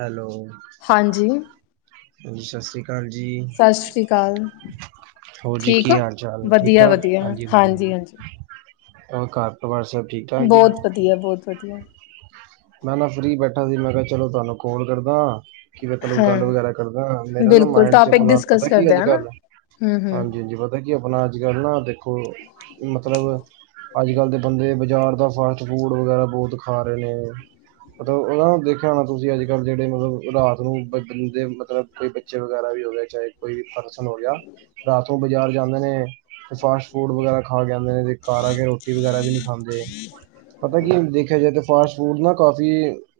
Hello ਹਾਂਜੀ, ਹਾਂਜੀ ਸਸ ਸ੍ਰੀ ਕਾਲ ਜੀ। ਸਸ ਸ੍ਰੀ ਕਾਲ। ਹੋਰ ਜੀ ਕੀ ਹਾਲ ਚਾਲ ਠੀਕ ਠਾਕ, ਵਧੀਆ-ਵਧੀਆ, ਹਾਂਜੀ ਵਧੀਆ ਹਾਂਜੀ-ਹਾਂਜੀ। ਹੋਰ ਘਰ ਪਰਿਵਾਰ ਸਭ ਠੀਕ ਠਾਕ ਜੀ। ਬਹੁਤ ਵਧੀਆ, ਬਹੁਤ ਵਧੀਆ। ਮੈਂ ਨਾ ਫ੍ਰਰੀ ਬੈਠਾ ਸੀ ਮੈਂ ਕਿਹਾ ਚਲੋ ਤੁਹਾਨੂੰ ਕਾਲ ਕਰਦਾ। ਕਿ ਮੈਂ ਤੁਹਾਨੂੰ ਹਾਂ ਗੱਲ ਵਗੈਰਾ ਕਰਦਾ ਮੇਰੇ ਨਾ ਬਿਲਕੁਲ, ਮਾਇੰਡ ਚ ਟੋਪਿਕ ਆਪਣਾ ਡਿਸਕਸ ਪਤਾ ਕੀ ਕਰਦੇ ਅੱਜ ਆ ਨਾ। ਕੱਲ ਹੂੰ-ਹੂੰ। ਹਾਂਜੀ-ਹਾਂਜੀ ਪਤਾ ਕੀ ਆਪਣਾ ਅੱਜ ਕੱਲ ਨਾ ਦੇਖੋ ਮਤਲਬ ਅੱਜ ਕੱਲ ਦੇ ਬੰਦੇ ਬਜ਼ਾਰ ਦਾ ਫਾਸਟ ਫੂਡ ਵਗੈਰਾ ਬਹੁਤ ਖਾ ਰਹੇ ਨੇ। ਮਤਲਬ ਉਹ ਨਾ ਦੇਖਿਆ ਹੋਣਾ ਤੁਸੀਂ ਅੱਜ ਕੱਲ ਜਿਹੜੇ ਮਤਲਬ ਰਾਤ ਨੂੰ ਬ ਬੰਦੇ ਮਤਲਬ ਕੋਈ ਬੱਚੇ ਵਗੈਰਾ ਵੀ ਹੋਵੇ ਚਾਹੇ ਕੋਈ ਫੰਕਸ਼ਨ ਹੋ ਗਿਆ, ਰਾਤ ਨੂੰ ਬਾਜ਼ਾਰ ਜਾਂਦੇ ਨੇ। ਤੇ ਫਾਸਟ ਫੂਡ ਵਗੈਰਾ ਖਾ ਕੇ ਆਂਦੇ ਨੇ, ਤੇ ਘਰ ਆ ਕੇ ਰੋਟੀ ਵਗੈਰਾ ਵੀ ਨਹੀਂ ਖਾਂਦੇ। ਪਤਾ ਕੀ, ਦੇਖਿਆ ਜਾਏ ਤਾਂ ਫਾਸਟ ਫੂਡ ਨਾ ਕਾਫੀ,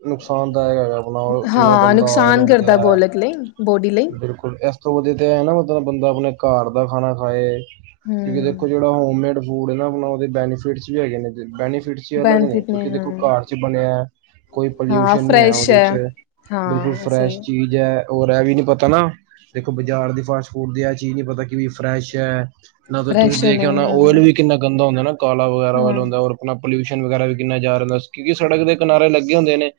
ਨੁਕਸਾਨਦਾਇਕ ਹੈਗਾ ਆਪਣਾ, ਕਿੰਨਾ ਹਾਂ, ਗੰਦਾ ਆਇਲ ਨੁਕਸਾਨ ਹੁੰਦਾ ਕਰਦਾ ਹੈ, ਬੋਲਕ ਲਈ ਬੋਡੀ ਲਈ। ਬਿਲਕੁਲ ਇਸ ਤੋਂ ਵਧੀਆ ਤੇ ਆ ਨਾ ਮਤਲਬ, ਬੰਦਾ ਆਪਣੇ ਘਰ ਦਾ ਖਾਣਾ ਖਾਏ। ਕਿਉਂਕਿ, ਦੇਖੋ ਹੂੰ। ਜਿਹੜਾ ਹੋਮਮੇਡ ਫੂਡ ਐ ਨਾ ਆਪਣਾ, ਉਹਦੇ ਬੈਨੀਫਿਟਸ ਵੀ ਹੈਗੇ ਨੇ। ਬੈਨੀਫਿਟਸ ਵੀ ਉਹਨਾਂ ਦੇ ਨੇ, ਬੈਨੀਫਿਟ ਕਿਉਂਕਿ ਦੇਖੋ ਘਰ ਹਾਂ-ਹਾਂ, ਚ ਬਣਿਆ। ਕੋਈ, ਪੋਲਿਊਸ਼ਨ ਨਹੀਂ ਹੈ, ਉਹਦੇ ਚ ਬਿਲਕੁਲ ਹਾਂ ਸਹੀ, ਫਰੈਸ਼ ਚੀਜ਼ ਔਰ ਐ ਵੀ ਨੀ, ਪਤਾ ਨਾ, ਦੇਖੋ ਬਾਜ਼ਾਰ ਦੀ ਫਾਸਟ ਫੂਡ ਦੀ ਐ ਚੀਜ਼ ਨੀ ਪਤਾ ਕਿ ਫਰੈਸ਼ ਹੈ, ਨਾਲ ਤਾਂ, ਤੁਸੀਂ ਫਰੈਸ਼ ਨੇ ਦੇਖਿਆ ਹੋਣਾ ਓਇਲ ਹਾਂ-ਹਾਂ। ਵੀ ਕਿੰਨਾ ਗੰਦਾ ਹੁੰਦਾ ਨਾ, ਕਾਲਾ ਵਗੈਰਾ ਓਇਲ ਹੁੰਦਾ। ਆਪਣਾ ਪੋਲਿਊਸ਼ਨ ਵਗੈਰਾ ਵੀ, ਕਿੰਨਾ ਜਾਰਲੇਸ ਕਿਉਂਕਿ ਸੜਕ ਦੇ ਕਿਨਾਰੇ ਲੱਗੇ ਹੁੰਦੇ ਨੇ,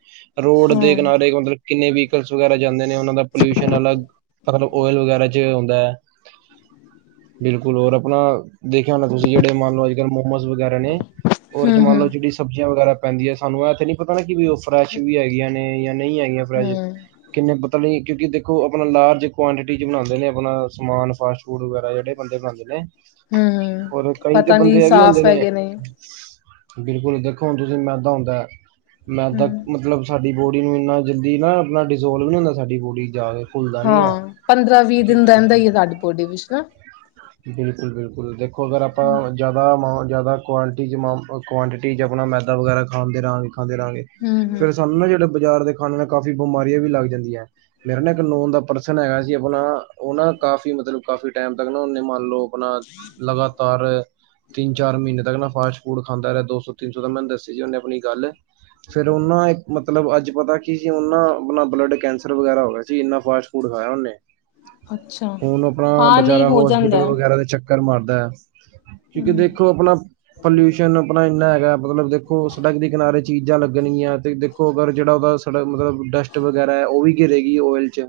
ਰੋਡ ਦੇ ਹੂੰ-ਹੂੰ, ਕਿਨਾਰੇ ਮਤਲਬ, ਕਿੰਨੇ ਵਹੀਕਲਸ ਵਗੈਰਾ ਜਾਂਦੇ ਨੇ, ਉਹਨਾਂ ਦਾ ਪੋਲਿਊਸ਼ਨ ਅਲੱਗ ਮਤਲਬ, ਓਇਲ ਵਗੈਰਾ ਚ ਹੁੰਦਾ ਹੈ। ਬਿਲਕੁਲ, ਹੋਰ ਆਪਣਾ ਦੇਖਿਆ ਹੋਣਾ, ਤੁਸੀਂ ਜਿਹੜੇ ਮੰਨ ਲਓ, ਅੱਜ ਕੱਲ ਮੋਮੋਸ ਵਗੈਰਾ ਨੇ ਔਰ ਜੇ, ਮੰਨ ਲਉ ਜਿਹੜੀ ਸਬਜ਼ੀਆਂ, ਵਗੈਰਾ ਪੈਂਦੀਆਂ ਸਾਨੂੰ ਆ ਤੇ ਨੀ ਪਤਾ ਨਾ, ਕਿ ਵੀ, ਉਹ ਫਰੈਸ਼ ਵੀ ਹੈਗੀਆਂ ਨੇ, ਜਾਂ ਨਹੀਂ ਹੈਗੀਆਂ ਫਰੈਸ਼ ਕਿੰਨੇ ਪਤਾ ਨਹੀਂ, ਕਿਉਂਕਿ ਦੇਖੋ ਆਪਣਾ ਲਾਰਜ ਕੁਆਂਟਿਟੀ ਚ ਬਣਾਉਂਦੇ ਨੇ, ਆਪਣਾ ਸਮਾਨ ਫਾਸਟ ਫੂਡ ਵਗੈਰਾ। ਬੜੇ ਬੰਦੇ ਬਣਾਉਂਦੇ ਨੇ, ਹੂੰ-ਹੂੰ, ਔਰ ਕਈ ਤੇ ਪਤਾ ਨੀ ਬੰਦੇ ਇਹ ਵੀ ਹੁੰਦੇ ਸਾਫ਼ ਨੇ ਹੈਗੇ ਬਿਲਕੁਲ ਦੇਖੋ, ਹੁਣ ਤੁਸੀਂ ਮੈਦਾ ਹੁੰਦਾ ਮੈਦਾ, ਹੂੰ। ਮਤਲਬ ਸਾਡੀ ਬੋਡੀ ਨੂੰ, ਇੰਨਾ ਜਲਦੀ ਨਾ ਇਨਾਂ ਡਜ਼ੋਲਵ ਨੀ ਹੁੰਦਾ, ਸਾਡੀ ਬੋਡੀ ਚ ਜਾ ਕੇ ਘੁਲਦਾ ਨੀ ਆ ਹਾਂ ਪੰਦਰਾਂ ਵੀਹ ਦਿਨ ਰਹਿੰਦਾ ਹੀ ਹੈ ਸਾਡੀ ਬੋਡੀ ਵਿੱਚ ਨਾ ਬਿਲਕੁਲ- ਬਿਲਕੁਲ ਦੇਖੋ, ਅਗਰ ਆਪਾਂ ਜ਼ਿਆਦਾ ਮਾ ਜ਼ਿਆਦਾ ਕੁਆਂਟਿਟੀ ਕੁਆਂਟਿਟੀ ਚ ਆਪਣਾ, ਮੈਦਾ ਵਗੈਰਾ ਖਾਂਦੇ ਰਹਾਂਗੇ ਖਾਂਦੇ ਰਹਾਂਗੇ, ਹਮ ਹਮ ਫੇਰ ਸਾਨੂੰ ਨਾ, ਜਿਹੜੇ ਬਾਜ਼ਾਰ ਦੇ ਖਾਣੇ ਨਾਲ, ਕਾਫੀ ਬਿਮਾਰੀਆਂ ਵੀ ਲੱਗ ਜਾਂਦੀਆਂ। ਮੇਰੇ ਨਾ ਇੱਕ ਨੋਨ ਦਾ ਪਰਸਨ ਹੈਗਾ ਸੀ, ਆਪਣਾ ਉਹ ਨਾ, ਕਾਫੀ ਮਤਲਬ ਕਾਫੀ ਟਾਈਮ ਤੱਕ ਨਾ, ਉਹਨੇ ਮੰਨ ਲਓ ਆਪਣਾ, ਲਗਾਤਾਰ ਤਿੰਨ, ਚਾਰ ਮਹੀਨੇ ਤੱਕ ਨਾ, ਫਾਸਟ ਫੂਡ ਖਾਂਦਾ ਰਿਹਾ, ਦੋ ਸੌ, ਤਿੰਨ ਸੌ ਦਾ, ਮੈਂਨੂੰ ਦੱਸੀ ਸੀ, ਉਹਨੇ ਆਪਣੀ ਗੱਲ ਫੇਰ ਉਹ ਨਾ ਮਤਲਬ ਅੱਜ ਪਤਾ ਕੀ, ਉਹ ਨਾ ਆਪਣਾ ਬਲੱਡ ਕੈਂਸਰ ਵਗੈਰਾ ਹੋ ਗਿਆ ਸੀ, ਇੰਨਾ ਫਾਸਟ ਫੂਡ ਖਾਇਆ ਉਹਨੇ। ਅੱਛਾ ਹੁਣ ਆਪਣਾ, ਹਾਂ ਨਹੀਂ ਵਿਚਾਰਾ ਹੋ ਜਾਂਦਾ ਹੋਸਪਿਟਲ ਵਗੈਰਾ ਦੇ ਚੱਕਰ ਮਾਰਦਾ। ਕਿਉਂਕਿ ਹਮ ਦੇਖੋ, ਆਪਣਾ ਪੋਲਿਊਸ਼ਨ ਆਪਣਾ ਇੰਨਾ ਹੈਗਾ, ਮਤਲਬ ਦੇਖੋ ਸੜਕ ਦੇ ਕਿਨਾਰੇ ਚੀਜ਼ਾਂ ਲੱਗਣੀਆਂ, ਤੇ ਦੇਖੋ ਅਗਰ ਜਿਹੜਾ ਉਹਦਾ ਸੜਕ ਮਤਲਬ, ਡਸਟ ਵਗੈਰਾ ਹੈ ਉਹ ਵੀ ਗਿਰੇ ਗੀ ਓਇਲ ਚ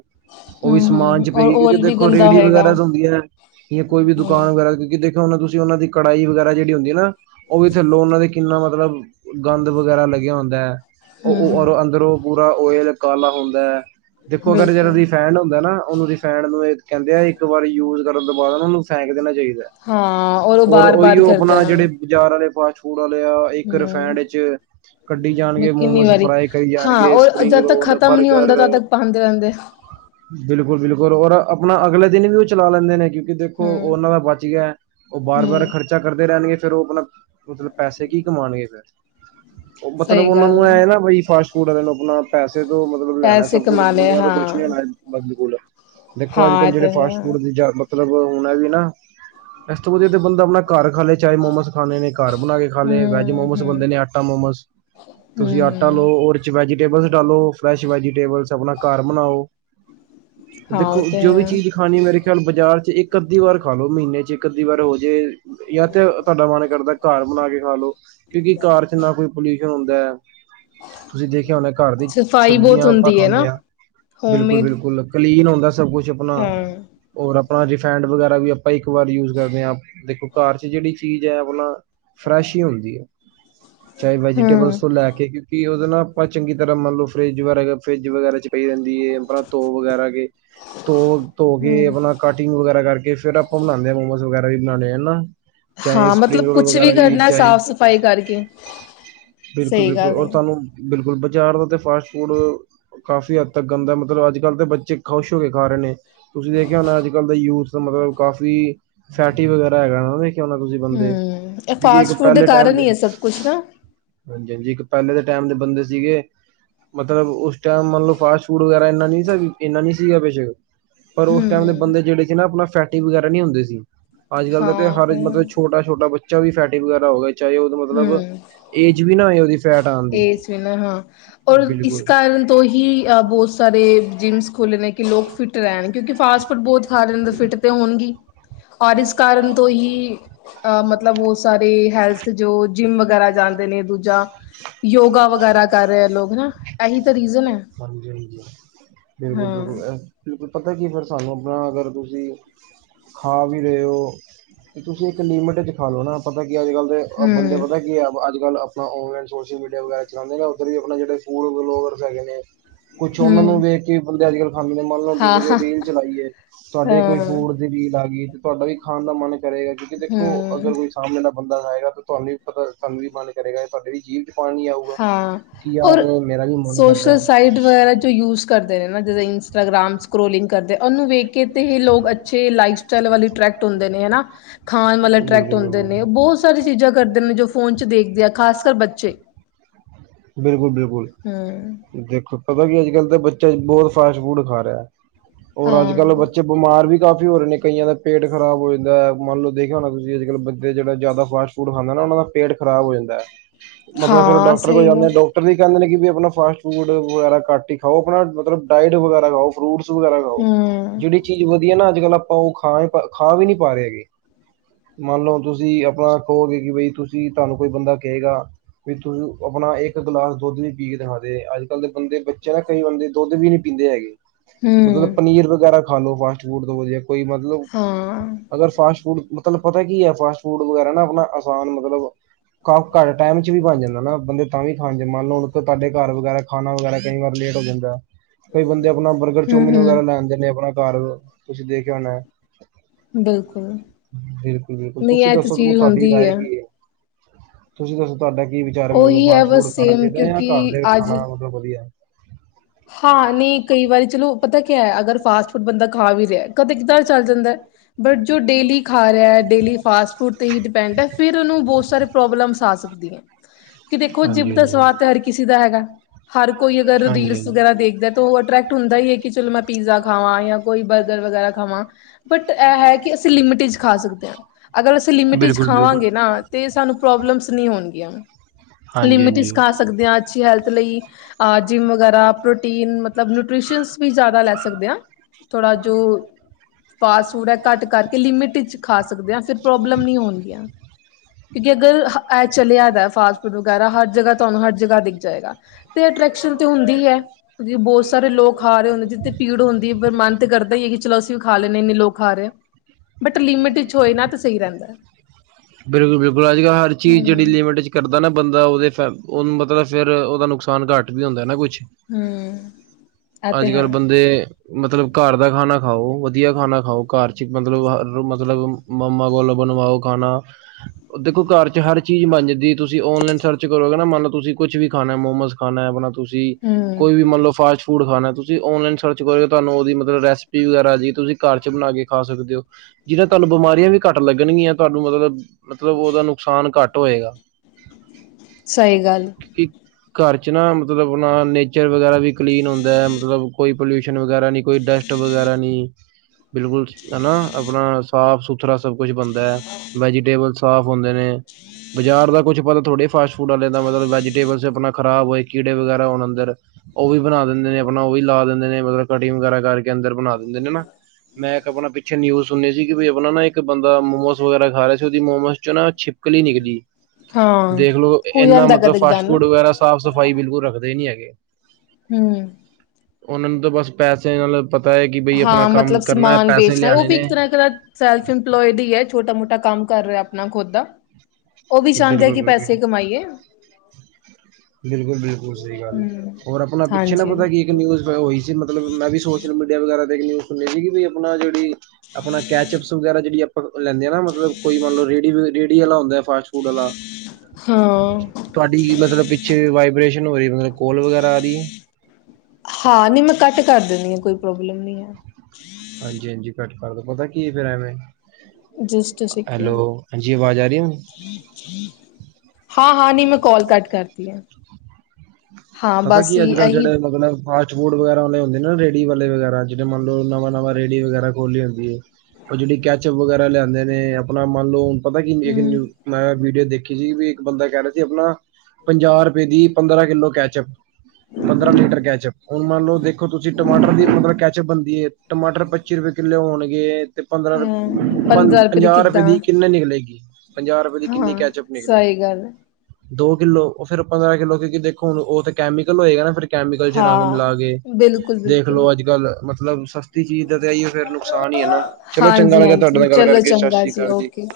ਉਹ ਵੀ ਸਮਾਨ ਹਮ ਚ, ਔਰ ਪਏਗੀ ਕਿਉਂਕਿ ਓਲ ਵੀ ਦੇਖੋ ਗੰਦਾ ਰੇਹੜੀ ਹੋਏਗਾ ਵਗੈਰਾ ਤੋਂ ਹੈ, ਜਾਂ ਕੋਈ ਵੀ ਹਮ ਦੁਕਾਨ ਵਗੈਰਾ, ਕਿਉਂਕਿ ਦੇਖਿਆ ਹੋਣਾ ਤੁਸੀਂ, ਉਹਨਾਂ ਦੀ ਕੜਾਹੀ ਵਗੈਰਾ ਜਿਹੜੀ ਹੁੰਦੀ ਹੈ ਨਾ ਉਹ ਵੀ, ਥੱਲੋਂ ਉਹਨਾਂ ਦੇ, ਕਿੰਨਾ ਮਤਲਬ ਗੰਦ ਵਗੈਰਾ ਲੱਗਿਆ ਹੁੰਦਾ ਹੈ। ਹਮ ਉਹ ਔਰ ਹਮ ਅੰਦਰੋਂ, ਪੂਰਾ ਓਇਲ ਕਾਲਾ ਹੁੰਦਾ ਹੈ। ਦੇਖੋ, ਅਗਰ ਜਿਹੜਾ ਬਿਲਕੁਲ ਰਿਫੈਨਡ ਹੁੰਦਾ ਨਾ, ਉਹਨੂੰ ਰਿਫੈਨਡ ਨੂੰ ਏ ਕਹਿੰਦੇ ਆ, ਇੱਕ ਵਾਰੀ ਯੂਜ ਕਰਨ ਤੋਂ ਬਾਅਦ ਨਾ ਉਹਨੂੰ ਫੈਂਕ, ਦੇਣਾ ਚਾਹੀਦਾ। ਹਾਂ, ਔਰ ਉਹ ਬਾਰ- ਬਾਰ ਕਰਦਾ ਨਾ। ਬਜ਼ਾਰ ਵਾਲੇ, ਫਾਸਟ ਫੂਡ ਵਾਲੇ ਆ ਇੱਕ ਰਿਫੈੰਡ 'ਚ ਕੱਢੀ ਮੈਂ ਜਾਣਗੇ, ਕਿੰਨੀ ਮੋਮੋਸ ਵਾਰੀ ਫਰਾਈ ਕਰੀ ਹਾਂ ਜਾਣਗੇ, ਔਰ ਸਪਰਿੰਗ ਜਦ ਤੱਕ ਰੋਲ ਖ਼ਤਮ ਨਹੀਂ ਬਰਗਰ ਹੁੰਦਾ ਤਦ ਤੱਕ ਪਾਉਂਦੇ ਰਹਿੰਦੇ ਬਿਲਕੁਲ -ਬਿਲਕੁਲ, ਔਰ ਆਪਣਾ ਅਗਲਾ ਦਿਨ ਵੀ ਉਹ ਚਲਾ ਲੈਂਦੇ ਨੇ, ਕਿ ਕਿ ਦੇਖੋ, ਹਮ ਉਹਨਾਂ ਦਾ ਬਚ ਗਿਆ ਉਹ ਬਾਰ- ਬਾਰ ਹਮ ਖਰਚਾ ਕਰਦੇ ਰਹਿਣਗੇ, ਫੇਰ ਉਹ ਆਪਣਾ ਮਤਲਬ ਪੈਸੇ ਕੀ, ਕਮਾਉਣਗੇ ਫਿਰ? ਉਹ ਮਤਲਬ, ਸਹੀ ਉਹਨਾ ਗੱਲ ਨੂੰ ਇਹ ਹੈ ਨਾ ਬਈ ਫਾਸਟ ਫੂਡ ਆਲਿਆਂ ਦਾ ਆਪਣਾ ਪੈਸੇ ਤੋਂ ਮਤਲਬ ਲੈਣਾ ਪੈਸੇ ਸਭ ਕੁਛ ਕਮਾ ਲਏ ਬੰਦਿਆਂ ਦਾ ਕੁਛ ਨੀ ਹਾਂ ਲੈਣਾ। ਬਿਲਕੁਲ, ਦੇਖੋ ਅੱਜ ਹਾਂ ਇਹ ਕਲ ਤਾਂ ਹੈ [unintelligible] ਇਸ ਤੋਂ ਵਧੀਆ ਤੇ, ਬੰਦਾ ਆਪਣਾ ਘਰ ਖਾ ਲਏ ਚਾਹੇ ਮੋਮੋਸ ਖਾਣੇ ਨੇ, ਘਰ ਬਣਾ ਕੇ ਖਾ ਲਏ ਵੈਜ ਹਮ ਮੋਮੋਸ ਹਮ ਬਣਦੇ ਨੇ ਆ ਆਟਾ ਮੋਮੋਸ ਤੁਸੀਂ ਹਮ ਆਟਾ ਲਉ, ਹਮ ਉਰ ਚ ਵੈਜੀਟੇਬਲਸ ਡਾਲੋ, ਫਰੈਸ਼ ਵੈਜੀਟੇਬਲਸ ਆਪਣਾ ਘਰ ਬਣਾਉ। ਹਾਂ ਦੇਖੋ, ਉਹ ਤੇ ਜੋ ਵੀ ਹੈ ਚੀਜ਼ ਖਾਣੀ ਮੇਰੇ ਖਿਆਲ ਬਾਜ਼ਾਰ ਚ, ਇੱਕ ਅੱਧੀ ਵਾਰ ਖਾ ਲਉ, ਮਹੀਨੇ ਚ ਇੱਕ ਅੱਧੀ ਵਾਰ ਹੋਜੇ। ਜਾਂ ਤੇ ਤੁਹਾਡਾ ਮਨ ਕਰਦਾ ਘਰ ਬਣਾ ਕੇ ਖਾਾਲ ਲੋ ਕਿਉਂਕਿ ਘਰ ਨਾ ਕੋਈ ਪੋਲਿਊਸ਼ਨ ਹੁੰਦਾ ਐ। ਤੁਸੀਂ ਦੇਖਿਆ ਹੋਣਾ ਘਰ ਦੀ ਸਫ਼ਾਈ ਬਹੁਤ ਛੱਲੀਆ ਆਪਾਂ ਹੁੰਦੀ ਹੈ ਨਾ ਖਾਂਦੇ ਆ ਬਿਲਕੁਲ, ਹੋਮਮੇਡ ਬਿਲਕੁਲ ਕਲੀਨ ਹੁੰਦਾ ਸਭ ਕੁਛ ਆਪਣਾ ਹਾਂ ਔਰ ਆਪਣਾ ਰਿਫਾਇਡ ਵਗੈਰਾ ਵੀ ਆਪਾਂ ਇੱਕ ਵਾਰ ਯੂਜ ਕਰਦੇ ਆ ਦੇਖੋ ਘਰ ਚ ਜੇੜੀ ਚੀਜ਼ ਐ ਆਪਣਾ ਫਰੈਸ਼ ਈ ਹੁੰਦੀ ਐ। ਚਾਏ ਵੈਜੀਟੇਬਲ ਹਮ ਤੋਂ ਲੈ ਕੇ ਕਿਉਂਕਿ ਓਦਾ ਨਾ ਆਪਾਂ ਚੰਗੀ ਤਰ੍ਹਾਂ ਮੰਨਲੋ ਫਰਿਜ ਵ ਫਰਿਜ ਵਗੈਰਾ ਚ ਪਈ ਰਹਿੰਦੀ ਐ ਆਪਣਾ ਧੋ ਵਗੈਰਾ ਕੇ ਧੋ ਧੋ ਕੇ ਹਮ ਆਪਣਾ ਕਟਿੰਗ ਵਗੈਰਾ ਕਰ ਕੇ ਫੇਰ ਆਪਾਂ ਬਣਾਦੇ ਆਂ ਮੋਮਸ ਵਗੈਰਾ ਵੀ ਬਣਾਣੇ ਆ ਨਾ ਚਾਹੇ ਹਾਂ ਸਪਰਿੰਗ ਮਤਲਬ ਰੋਲ ਕੁਛ ਵੀ ਵਗੈਰਾ ਕਰਨਾ ਸਾਫ਼ ਸਫ਼ਾਈ ਕਰਕੇ ਸਹੀ ਬਿਲਕੁਲ-ਬਿਲਕੁਲ ਗੱਲ ਔਰ ਹੈ ਤੁਆਨੂੰ ਬਿਲਕੁਲ ਬਜ਼ਾਰ ਦਾ ਤਾਂ ਫਾਸਟ ਫੂਡ ਕਾਫ਼ੀ ਹੱਦ ਤੱਕ ਗੰਦਾ ਮਤਲਬ ਅੱਜ ਕੱਲ੍ਹ ਦੇ ਬੱਚੇ ਖੁਸ਼ ਹੋ ਕੇ ਖਾ ਰੇ ਨੇ। ਤੁਸੀਂ ਦੇਖਿਆ ਹੋਣਾ ਅੱਜ ਕੱਲ੍ਹ ਦਾ ਯੂਥ ਮਤਲਬ ਕਾਫੀ ਫੈਟੀ ਵਗੈਰਾ ਹੈਗਾ ਨਾ ਦੇਖਿਆ ਹੋਣਾ ਤੁਸੀਂ ਬੰਦੇ ਹਮ ਇਹ ਕਿਉਂਕਿ ਇੱਕ ਫਾਸਟ ਫੂਡ ਪੈਲੇ ਟੈਮ ਕਾਰਨ ਦੇ ਹੀ ਹੈ ਸਭ ਕੁਛ ਨਾ ਹਾਂਜੀ, ਹਾਂਜੀ ਇੱਕ ਪੈਲੇ ਦੇ ਟੈਮ ਦੇ ਬੰਦੇ ਸੀਗੇ ਮਤਲਬ ਉਸ ਟੈਮ ਮਨ ਲੋ ਫਾਸਟ ਫੂਡ ਵਗੈਰਾ ਇਨਾ ਨ ਸੀ ਇਨਾ ਨੀ ਸੀਗਾ ਬੇਸ਼ਕ ਪਰ ਉਸ ਹਮ ਟੈਮ ਦੇ ਹਮ ਬੰਦੇ ਜੇੜੇ ਸੀ ਨਾ ਆਪਣਾ ਫੈਟੀ ਵਗੈਰਾ ਨੀ ਹੁੰਦੇ ਸੀ। ਅੱਜ ਕੱਲ ਦੇ ਤੇ ਹਰ ਮਤਲਬ ਛੋਟਾ-ਛੋਟਾ ਬੱਚਾ ਵੀ ਫੈਟੀ ਵਗੈਰਾ ਹੋ ਗਿਆ ਚਾਏ ਓਦੇ ਮਤਲਬ ਏਜ ਵੀ ਨਾ ਹੋਏ ਉਹਦੀ ਫੈਟ ਆਣ ਦੀ। ਏਸ ਵੀ ਨਾ ਹਾਂ ਔਰ ਇਸ ਬਿਲਕੁਲ ਕਾਰਨ ਤੋਂ ਹੀ ਅ ਬੋਤ ਸਾਰੇ ਜਿੰਮਸ ਖੋਲ੍ਹੇ ਨੇ ਕਿ ਲੋਕ ਫਿਟ ਰੈਣ ਕਿਉਂਕਿ ਫਾਸਟ ਫੂਡ ਬਹੁਤ ਖਾਂ ਲੈਂਦੇ ਫਿੱਟ ਤੇ ਹੋਣਗੇ ਈ। ਔਰ ਇਸ ਕਾਰਨ ਤੋਂ ਹੀ ਅ ਮਤਲਬ ਵੋ ਸਾਰੇ ਹੈਲਥ ਜੋ ਜਿੰਮ ਵਗੈਰਾ ਜਾਂਦੇ ਨੇ ਦੂਜਾ ਯੋਗਾ ਵਗੈਰਾ ਕਰ ਰੇ ਆ ਲੋਗ ਹਨਾ ਇਹੀ ਤੇ ਰੀਜ਼ਨ ਐ। ਹਾਂਜੀ-ਹਾਂਜੀ ਬਿਲਕੁਲ ਬਿਲਕੁਲ ਬਿਲਕੁਲ ਪਤਾ ਕੀ ਫਿਰ ਸਾਨੂੰ ਆਪਣਾ ਅਗਰ ਤੁਸੀਂ ਖਾ ਵੀ ਰੇ ਓ ਤੇ ਤੁਸੀਂ ਇੱਕ ਲਿਮਿਟ 'ਚ ਖਾ ਲਓ ਨਾ ਪਤਾ ਕੀ ਅੱਜ ਕੱਲ੍ਹ ਬੰਦੇ ਹਮ ਪਤਾ ਕੀ ਐ ਅੱਜ ਕੱਲ੍ਹ ਓਨਲਾਈਨ ਸੋਸ਼ਲ ਮੀਡੀਆ ਵਗੈਰਾ ਚਲਾਦੇ ਨੇ ਉੱਧਰ ਵੀ ਓ ਨਾ ਜੇੜੇ ਫ਼ੂਡ ਵਲੋਗਰਸ ਹੈਗੇ ਨੇ ਕੁਛ ਉਹਨਾਂ ਨੂੰ ਹਮ ਵੇਖ ਕੇ ਬੰਦੇ ਅੱਜ ਕੱਲ ਖਾਂਦੇ ਨੇ ਮੰਨ ਲੋ ਹਾਂ ਤੁਸੀਂ ਕੋਈ ਰੀਲ ਚਲਾਈ ਏ ਤੁਆਡੇ ਕੋਈ ਹਾਂ ਫੂਡ ਦੀ ਰੀਲ ਆ ਗਈ ਤੇ ਤੁਆਡਾ ਵੀ ਖਾਣ ਦਾ ਮਨ ਕਰੇਗਾ ਕਿਉਂਕਿ ਦੇਖੋ ਅਗਰ ਹਮ ਕੋਈ ਸਾਹਮਣੇ ਦਾ ਬੰਦਾ ਖਾਏਗਾ ਤੇ ਤੁਹਾਨੂੰ ਵੀ ਪਤਾ ਸਾਨੂੰ ਵੀ ਮਨ ਕਰੇਗਾ ਤੁਹਾਡੇ ਵੀ ਜੀਵ ਚ ਪਾਣੀ ਆਊਗਾ ਕਿ ਯਾਰ ਮੇਰਾ ਵੀ ਮਨ ਕਰਦਾ ਸੋਸ਼ਲ ਐ। ਸਾਈਟ ਵਗੈਰਾ ਜੋ ਯੂਜ਼ ਕਰਦੇ ਨੇ ਨਾ ਜਿੱਦਾਂ ਇੰਸਟਾਗ੍ਰਾਮ ਸਕਰੋਲਿੰਗ ਕਰਦੇ ਉਹਨੂੰ ਵੇਖ ਕੇ ਤੇ ਇਹ ਲੋਕ ਅੱਛੇ ਲਾਈ ਚਲ ਵਾਲੀ ਟਰੈਕਟ ਹੁੰਦੇ ਨੇ ਹਨਾ ਖਾਣ ਵਲ ਬਿਲਕੁਲ ਅਟਰੈਕਟ ਹੁੰਦੇ ਬਿਲਕੁਲ ਨੇ ਬੋਤ ਸਾਰੀ ਚੀਜ਼ਾਂ ਕਰਦੇ ਨੇ ਜੋ ਫੋਨ ਚ ਦੇਖਦੇ ਆ ਖ਼ਾਸ ਕਰ ਬੱਚੇ ਬਿਲਕੁਲ ਬਿਲਕੁਲ ਹਮ ਦੇਖੋ ਪਤਾ ਕੀ ਅੱਜਕੱਲ ਦਾ ਬੱਚਾ ਬਹੁਤ ਫਾਸਟ ਫੂਡ ਖਾ ਰਿਆ ਔਰ ਅੱਜ ਕੱਲ ਬ ਹਾਂ ਚੇ ਬੀਮਾਰ ਵੀ ਕਾਫੀ ਹੋ ਰੇ ਨੇ। ਕਈਆਂ ਦਾ ਪੇਟ ਖਰਾਬ ਹੋ ਜਾਂਦਾ ਮਨਲੋ ਦੇਖਿਆ ਹੋਣਾ ਤੁਸੀ ਅਜਕਲ ਬੱਚੇ ਜੇੜਾ ਜਾਦਾ ਫਾਸਟ ਫ਼ੂਡ ਖਾਂਦੇ ਨੇ ਨਾ ਓਨਾ ਦਾ ਪੇਟ ਖਰਾਬ ਹੋ ਜਾਂਦਾ ਐ, ਮਤਲਬ ਫੇਰ ਹਾਂ ਡਾਕਟਰ ਕੋਲ ਸਹੀ ਗੱਲ ਜਾਂਦੇ ਡਾ ਡਾਕਟਰ ਵੀ ਕਹਿੰਦੇ ਨੇ ਕਿ ਆਪਣਾ ਫਾਸਟ ਫੂਡ ਵਗੈਰਾ ਘੱਟ ਹੀ ਖਾਓ ਆਪਣਾ ਮਤਲਬ ਡਾਇਟ ਵਗੈਰਾ ਖਾਓ ਫਰੂਟ ਸੂ ਵਗੈਰਾ ਗਾਓ ਹਮ ਜੇੜੀ ਚੀਜ਼ ਵਧੀਆ ਨਾ ਅੱਜਕੱਲ ਆਪਾਂ ਉਹ ਖਾ ਖਾ ਵੀ ਨੀ ਪਾ ਰਹੇ ਹੈਗੇ ਮਨ ਲੋ ਹੁਣ ਤੁਸੀ ਆਪਣਾ ਕਓਗੇ ਕਿ ਬਈ ਤੁਆਨੁ ਕੋਈ ਬੰਦਾ ਕਏਗਾ ਤੂੰ ਆਪਣਾ ਇੱਕ ਗਲਾਸ ਦੁੱਧ ਵੀ ਪੀ ਕੇ ਦਿਖਾ ਦੇ ਅੱਜ ਕੱਲ ਦੇ ਬੰਦੇ ਬੱਚਿਆਂ ਦਾ ਕਈ ਬੰਦੇ ਦੁਧ ਵੀ ਨੀ ਪੀਂਦੇ ਹੈਗੇ ਮਤਲਬ ਹਮ ਪਨੀਰ ਵਗੈਰਾ ਖਾ ਲਓ ਫਾਸਟ ਫੂਡ ਦੋ ਵਜੇ ਕੋਈ ਮਤਲਬ ਹਾਂ ਅਗਰ ਫਾਸਟ ਫ਼ੂਡ ਮਤਲਬ ਪਤਾ ਕੀ ਐ ਫਾਸਟ ਫੂਡ ਵਗੈਰਾ ਨਾ ਆਪਣਾ ਆਸਾਨ ਮਤਲਬ ਘਰ ਘੱਟ ਟੈਮ ਚ ਵੀ ਬਣ ਜਾਂਦਾ ਨਾ ਬੰਦੇ ਤਾ ਵੀ ਖਾਂਗੇ ਮੰਨ ਲੋ ਉਤੋਂ ਤੁਹਾਡੇ ਘਰ ਵਗੈਰਾ ਖਾਣਾ ਵਗੈਰਾ ਕਈ ਵਾਰ ਲੇਟ ਹੋ ਜਾਂਦਾ ਕਈ ਬੰਦੇ ਆਪਣਾ ਬਰਗਰ ਹਮ ਚੋਮੀਨ ਹਮ ਵਗੈਰਾ ਲੈ ਆਂਦੇ ਨੇ ਆਪਣਾ ਘਰ ਤੁਸੀਂ ਦੇਖਿਆ ਹੋਣਾ ਬਿਲਕੁਲ ਫੇਰ ਕਿ ਐ। ਨਹੀਂ ਤੁਸੀਂ ਇਹ ਤਾਂ ਦੱਸੋ ਚੀਜ਼ ਤੁਆਡੀ ਹੁੰਦੀ ਰਾਏ ਹੈ ਕੀ ਐ। ਤੁਸੀਂ ਦੱਸੋ ਤਾਡਾ ਕੀ ਵਿਚਾਰ [unintelligible] ਉਹੀ ਹੈ ਫਾਸਟ ਬਸ ਫ਼ੂਡ ਖਾਣਾ ਸੇਮ ਚਾਹੀਦਾ ਜਾਂ ਕਿਉਂਕਿ ਘਰ ਦੇ ਖਾਣਾ ਮਤਲਬ ਵਧੀਆ ਹਾ, ਨਈ ਕਈ ਵਾਰੀ ਚਲੋ ਪਤਾ ਕਿਆ ਅਗਰ ਫਾਸਟ ਫ਼ੂਡ ਬੰਦਾ ਖਾ ਵੀ ਰਿਆ ਕਦੇ ਕਦਾ ਚਲ ਜਾਂਦਾ। ਬਟ ਜੋ ਡੇਲੀ ਖਾ ਰੇਆ, ਡੇਲੀ ਫਾਸਟ ਫ਼ੂਡ ਤੇ ਹੀ ਡਿਪੈਂਡ ਫਿਰ ਉਹਨੂੰ ਬਹੁਤ ਸਾਰੇ ਪ੍ਰੋਬਲਮ ਆ ਸਕਦੀ। [inaudible] ਕਿ ਦੇਖੋ ਹਾਂਜੀ ਜਿਬ ਦਾ ਹਾਂਜੀ ਸਵਾਦ ਤੇ ਹਰ ਕਿਸੀ ਦਾ ਹੈਗਾ ਹਰ ਕੋਈ ਹਾਂਜੀ ਅਗਰ ਰੀਲਸ ਵਗੈਰਾ ਹਾਂਜੀ ਦੇਖਦਾ ਤੋ ਅਟਰੈਕਟ ਹੁੰਦਾ ਈ ਐ ਕਿ ਚਲੋ ਮੈਂ ਪੀਜ਼ਾ ਖਾਵਾਂ ਜਾਂ ਕੋਈ ਬਰਗਰ ਵਗੈਰਾ ਖਾਵਾਂ ਬਟ ਐ ਕਿ ਅਸੀਂ ਲਿਮਿਟ ਚ ਖਾ ਸਕਦੇ ਆ ਅਗਰ ਅਸੀਂ ਲਿਮਿਟ ਚ ਬਿਲਕੁਲ ਬਿਲਕੁਲ ਖਾਵਾਂਗੇ ਨਾ ਤੇ ਸਾਨੂੰ ਪ੍ਰੋਬਲਮਸ ਨੀ ਹੋਣਗੀਆਂ ਹਾਂਜੀ ਹਾਂਜੀ ਲਿਮਿਟਸ ਖਾ ਸਕਦੇ ਆ। ਛੀ ਹੈਲਥ ਲਈ ਅ ਜੀਮ ਵਗੈਰਾ ਪ੍ਰੋਟੀਨ ਮਤਲਬ ਨਿਊਟਰੀਸ਼ਨਸ ਵੀ ਜਾਦਾ ਲੈ ਸਕਦੇ ਆ ਥੋੜਾ ਜੋ ਫਾਸਟ ਫ਼ੂਡ ਘੱਟ ਕਰਕੇ ਲਿਮਿਟ ਚ ਖਾ ਸਕਦੇ ਆਂ ਫਿਰ ਪ੍ਰੋਬਲਮ ਨੀ ਹੋਣਗੀਆਂ। ਕਿਉਂਕਿ ਅਗਰ ਐ ਚਲਿਆ ਦੈ ਫਾਸ ਫੂਡ ਵਗੈਰਾ ਹਰ ਜਗਾ ਤੁਆਨੂੰ ਹਰ ਜਗਾ ਦਿਖ ਜਾਏਗਾ ਤੇ ਅਟਰੈਕਸ਼ਨ ਤੇ ਹੁੰਦੀ ਐ। ਬਹੁਤ ਸਾਰੇ ਲੋਕ ਖਾ ਰੇ ਹੁੰਦੇ ਜਿੱਥੇ ਪੀੜ ਹੁੰਦੀ ਮਨ ਤੇ ਕਰਦਾ ਈ ਐ ਕਿ ਚਲੋ ਅਸੀਂ ਵੀ ਖਾ ਲੈਨੇ ਏਨੇ ਲੋਕ ਖਾ ਰੇ ਐ। ਬਟ ਲਿਮਿਟ ਵਚ ਹੋਏ ਨਾ ਤ ਸਈ ਰਹਿੰਦਾ। ਬਿਲਕੁਲ ਬਿਲਕੁਲ ਅਜਕਲ ਹਰ ਚੀਜ਼ ਜੇੜੀ ਹਮ ਲੀ ਕਰਦਾ ਨਾ ਬੰਦਾ ਉਹਦੇ ਫ ਓਨੁ ਮਤਲਬ ਫੇਰ ਉਹਦਾ ਨੁਕਸਾਨ ਘੱਟ ਵੀ ਹੁੰਦਾ ਨਾ ਕੁਛ ਹਮ ਇਹ ਤੇ ਅੱਜਕੱਲ ਹੈ ਬੰਦੇ ਮਤਲਬ ਘਰ ਦਾ ਖਾਣਾ ਖਾਓ ਵਧੀਆ ਖਾਣਾ ਖਾਓ ਘਰ ਚ ਮਤਲਬ ਮਤਲਬ ਮੱਮਾ ਕੋਲੋ ਬਨਵਾਓ ਖਾਣਾ ਦੇਖੋ ਘਰ ਚ ਹਰ ਚੀਜ਼ ਬਣ ਜਾਂਦੀ ਤੁਸ ਆਨਲਾਈਨ ਸਰਚ ਕਰੋਗੇ ਨਾ ਮੰਨ ਲੋ ਤੁਸੀਂ ਕੁਝ ਵੀ ਖਾਣਾ ਮੋਮਸ ਖਾਣਾ ਆਪਣਾ ਤੁਸੀਂ ਹਮ ਕੋਈ ਵੀ ਮੰਨ ਲਓ ਫਾਸਟ ਫੂਡ ਖਾਣਾ ਤੁਸੀ ਆਨਲਾਈਨ ਸਰਚ ਕਰੋ ਤਾਨੂੰ ਉਹਦੀ ਮਤਲਬ ਰੈਸਪੀ ਵਗੈਰਾ ਜੀ ਤੁਸੀਂ ਘਰ ਚ ਬਣਾ ਕੇ ਖਾ ਸਕਦੇ ਓ ਜਿਦਾ ਤਾਨੂੰ ਬਿਮਾਰੀਆਂ ਵੀ ਘੱਟ ਲੱਗਣਗੀਆਂ ਤਾਨੂੰ ਮਤਲਬ ਓਦਾ ਨੁਕਸਾਨ ਘੱਟ ਹੋਏਗਾ। ਸਈ ਗੱਲ ਕਿ ਘਰ ਚ ਨਾ ਮਤਲਬ ਨ ਨੇਚਰ ਵਗੈਰਾ ਵੀ ਕਲੀਨ ਹੁੰਦਾ ਐ ਮਤਲਬ ਕੋਈ ਪੋਲਿਊਸ਼ਨ ਵਗੈਰਾ ਨੀ ਕੋਈ ਡਸਟ ਵਗੈਰਾ ਨੀ ਬਿਲਕੁਲ ਹਨਾ ਆਪਣਾ ਸਾਫ ਥੁਰਾ ਸਭ ਕੁਝ ਬੰਦਾਐ ਵੈਜੀਟੇਬਲ ਸਾਫ ਹੁੰਦੇ ਨੇ ਬਾਜ਼ਾਰ ਦਾ ਕੁਝ ਪਤਾ ਥੋੜੀ ਫਾਸ ਫ਼ੂਡ ਵਾਲਿਆਂ ਦਾ ਮਤਲਬ ਵੈਜੀਟੇਬਲਸ ਆਪਣਾ ਖਰਾਬ ਹੋਏ ਕੀੜੇ ਵਗੈਰਾ ਹੋਣ ਅੰਦਰ ਓ ਵੀ ਬਣਾ ਦਿੰਦੇ ਨੇ ਆਪਣਾ ਓ ਵੀ ਲਾ ਦਿੰਦੇ ਨੇ ਮਤਲਬ ਕਟਿੰਗ ਵਗੈਰਾ ਕਰਕੇ ਅੰਦਰ ਬਣਾ ਦਿੰਦੇ ਨੇ ਨਾ ਮੈਂ ਇਕ ਆਪਣਾ ਪਿੱਛੇ ਨਿਊਜ਼ ਸੁਣੀ ਸੀ ਕਿ ਬਈ ਆਪਣਾ ਨਾ ਇੱਕ ਬੰਦਾ ਮੋਮੋਸ ਵਗੈਰਾ ਖਾ ਰੇਆ ਸੀ ਓਦੀ ਮੋਮਸ ਚੋ ਨਾ ਛਿਪਕਲੀ ਨਿਕਲੀ ਹਾਂ ਦੇਖ ਲਓ ਹੋ ਇਨਾ ਜਾਂਦਾ ਮਤਲਬ ਫਾਸਟ ਗਦਗਦਾਨ ਨਾ ਫੂਡ ਵਗੈਰਾ ਸਾਫ ਸਫਾਈ ਬਿਲਕੁਲ ਰੱਖਦੇ ਨੀ ਹੈਗੇ ਹੂੰ। ਓਨਾਂ ਨੂੰ ਤਾਂ ਬਸ ਪੈਸੇ ਨਾਲ ਪਤੈ ਏ ਕਿ ਬਈ ਅਪਣਾ ਹਾਂ ਕੰਮ ਮਤਲਬ ਕਰਨੈ, ਸਮਾਨ ਪੈਸੇ ਵੇਚਣਾ ਉਹ ਲਿਆਣੇ ਵੀ ਨੇ। ਇੱਕ ਤਰ੍ਹਾਂ ਦਾ ਸੈਲਫ ਇੰਪਲੋਇਡ ਈ ਐ ਛੋਟਾ-ਮੋਟਾ ਕੰਮ ਕਰ ਰਿਐ ਅਪਣਾ ਖੁਦ ਦਾ। ਓਹ ਵੀ ਚਾਂਦੇ ਐ ਬਿਲਕੁਲ ਕਿ ਬਿਲਕੁਲ ਪੈਸੇ ਕਮਾਈਏ। ਬਿਲਕੁਲ ਬਿਲਕੁਲ ਸਈ ਗੱਲ ਐ ਹੂੰ ਔਰ ਅਪਣਾ ਪਿੱਛੇ ਨਾ ਹਾਂਜੀ ਪਤੈ ਕੀ ਕਿ ਨਿਊਜ਼ ਹੋਈ ਸੀ, ਮਤਲਬ ਮੈਂ ਵੀ ਸੋਸ਼ਲ ਮੀਡੀਆ ਵਗੈਰਾ ਤੇ ਇੱਕ ਨਿਊਜ਼ ਸੁਣੀ ਸੀਗੀ ਕਿ ਅਪਣਾ ਜੇੜੀ ਅਪਣਾ ਕੈਚਅਪਸ ਵਗੈਰਾ ਜੇੜੀ ਅਪਾਂ ਲੈਂਦੇ ਆਂ ਨਾ ਮਤਲਬ ਕੋਈ ਮੰਨ ਲੋ ਰੇਡੀ ਵ ਰੇਡੀ ਆਲਾ ਹੋੰਦੈ ਫਾਸਟ-ਫੂਡ ਆਲਾ ਹਾਂ ਤੁਹਾਡੀ ਮਤਲਬ ਕਿ ਚੇ ਵਾਈਬ੍ਰੇਸ਼ਨ ਹੋ ਰੀ ਐ ਮਤਲਬ ਕੋਲ ਵਗੈਰਾ ਆ ਰੀ ਏ? ਹਾਂ, ਨਈ ਮੈਂ ਕੱਟ ਕਰ ਦੇੰਣੀ ਆਂ ਕੋਈ ਪ੍ਰੋਬਲਮ ਨੀ ਐ। ਹਾਂਜੀ ਹਾਂਜੀ, ਕੱਟ ਕਰਦੋ ਪਤਾ ਕੀ ਐ ਫੇਰ ਐਵੇਂ ਜਸਟ ਤੁਸੀਂ ਕਿਹਾ ਹੈਲੋ, ਹਾਂਜੀ ਆਵਾਜ਼ ਆ ਰੀ ਹੁਣ? ਹਾਂ ਹਾਂ, ਨੀ ਮੈਂ ਕੋਲ ਕੱਟ ਕਰਤੀ ਐ। ਪਤਾ ਕੀ ਐ ਅੱਜ-ਕੱਲ੍ਹ ਇਹੀ ਜੇੜੇ ਮਤਲਬ ਫਾਸ ਫੂਡ ਵਗੈਰਾ ਵਾਲੇ ਹੁੰਦੇ ਨਾ ਰੇੜੀ ਵਾਲੇ ਵਗੈਰਾ ਜੇੜੇ ਮੰਨ ਲੋ ਨਵਾਂ-ਨਵਾਂ ਰੇੜੀ ਵਗੈਰਾ ਖੋਲੀ ਹੁੰਦੀ ਏ। ਓਹ ਜੇੜੀ ਕੈਚਅਪ ਵਗੈਰਾ ਲਿਆਂਦੇ ਨੇ ਅਪਣਾ ਮੰਨ ਲੋ ਪਤੈ ਕਿੰਝ ਏ ਹੂੰ ਕਿੰਝ ਮੈਂ ਵੀਡੀਓ ਦੇਖੀ ਸੀਗੀ ਵੀ ਇੱਕ ਬੰਦਾ ਕੈ ਰਿਆ ਸੀ ਅਪਣਾ ਪੰਜਾਹ ਰੁਪਏ ਦੀ ਪੰਦਰਾਂ ਕਿੱਲੋ ਕੈਚ ਅਪ ਪੰਦਰਾਂ ਲੀਟਰ ਕੈਚਅਪ। ਹੁਣ ਮੰਨ ਲੋ ਦੇਖੋ ਤੁਸੀਂ ਟਮਾਟਰ ਦੀ ਪੰਦਰਾਂ ਕੈਚਪ ਬਣਦੀ ਏ ਟਮਾਟਰ ਪੱਚੀ ਰੁਪਏ ਕਿੱਲੋ ਹੋਣਗੇ। ਤੇ ਪੰਦਰਾਂ ਹਾਂ ਪੰਦਰਾਂ ਪੰਜ-ਪੰਜਾਹ ਰੁਪਏ ਕਿੱਦਾਂ ਦੀ ਕਿੰਨੇ ਨਿਕਲੇਗੀ? ਪੰਜਾਹ ਰੁਪਏ ਦੀ ਕਿੰਨੀ ਹਾਂ ਕੈਚਅਪ ਨਿਕਲੇਗੀ? ਸਹੀ ਗੱਲ ਹੈ ਦੋ ਕਿੱਲੋ, ਓਹ ਫੇਰ ਪੰਦਰਾਂ ਕਿੱਲੋ ਕਿਉਂਕਿ ਦੇਖੋ ਹੁਣ ਓਹ ਤੇ ਕੈਮੀਕਲ ਹੋਏਗਾ ਨਾ ਫਿਰ। ਕੈਮੀਕਲ ਚ ਰਾੰਗ ਹਾਂ ਮਿਲਾ ਕੇ, ਬਿਲਕੁਲ ਬਿਲਕੁਲ ਦੇਖਲੋ ਅੱਜ-ਕੱਲ ਮਤਲਬ ਸਸਤੀ ਚੀਜ਼ ਦਾ ਤੇ ਅਈਔ ਫੇਰ ਨੁਕਸਾਨ ਹੀ ਏ ਨਾ, ਚਲੋ ਚੰਗਾ ਹਾਂਜੀ ਲੱਗਿਆ ਤੁਹਾਡੇ ਹਾਂਜੀ ਨਾਲ ਗੱਲ ਚਲੋ ਕਰਕੇ ਸਤ ਚੰਗਾ ਸ੍ਰੀ ਕਾਲ ਜੀ। ਓਕੇ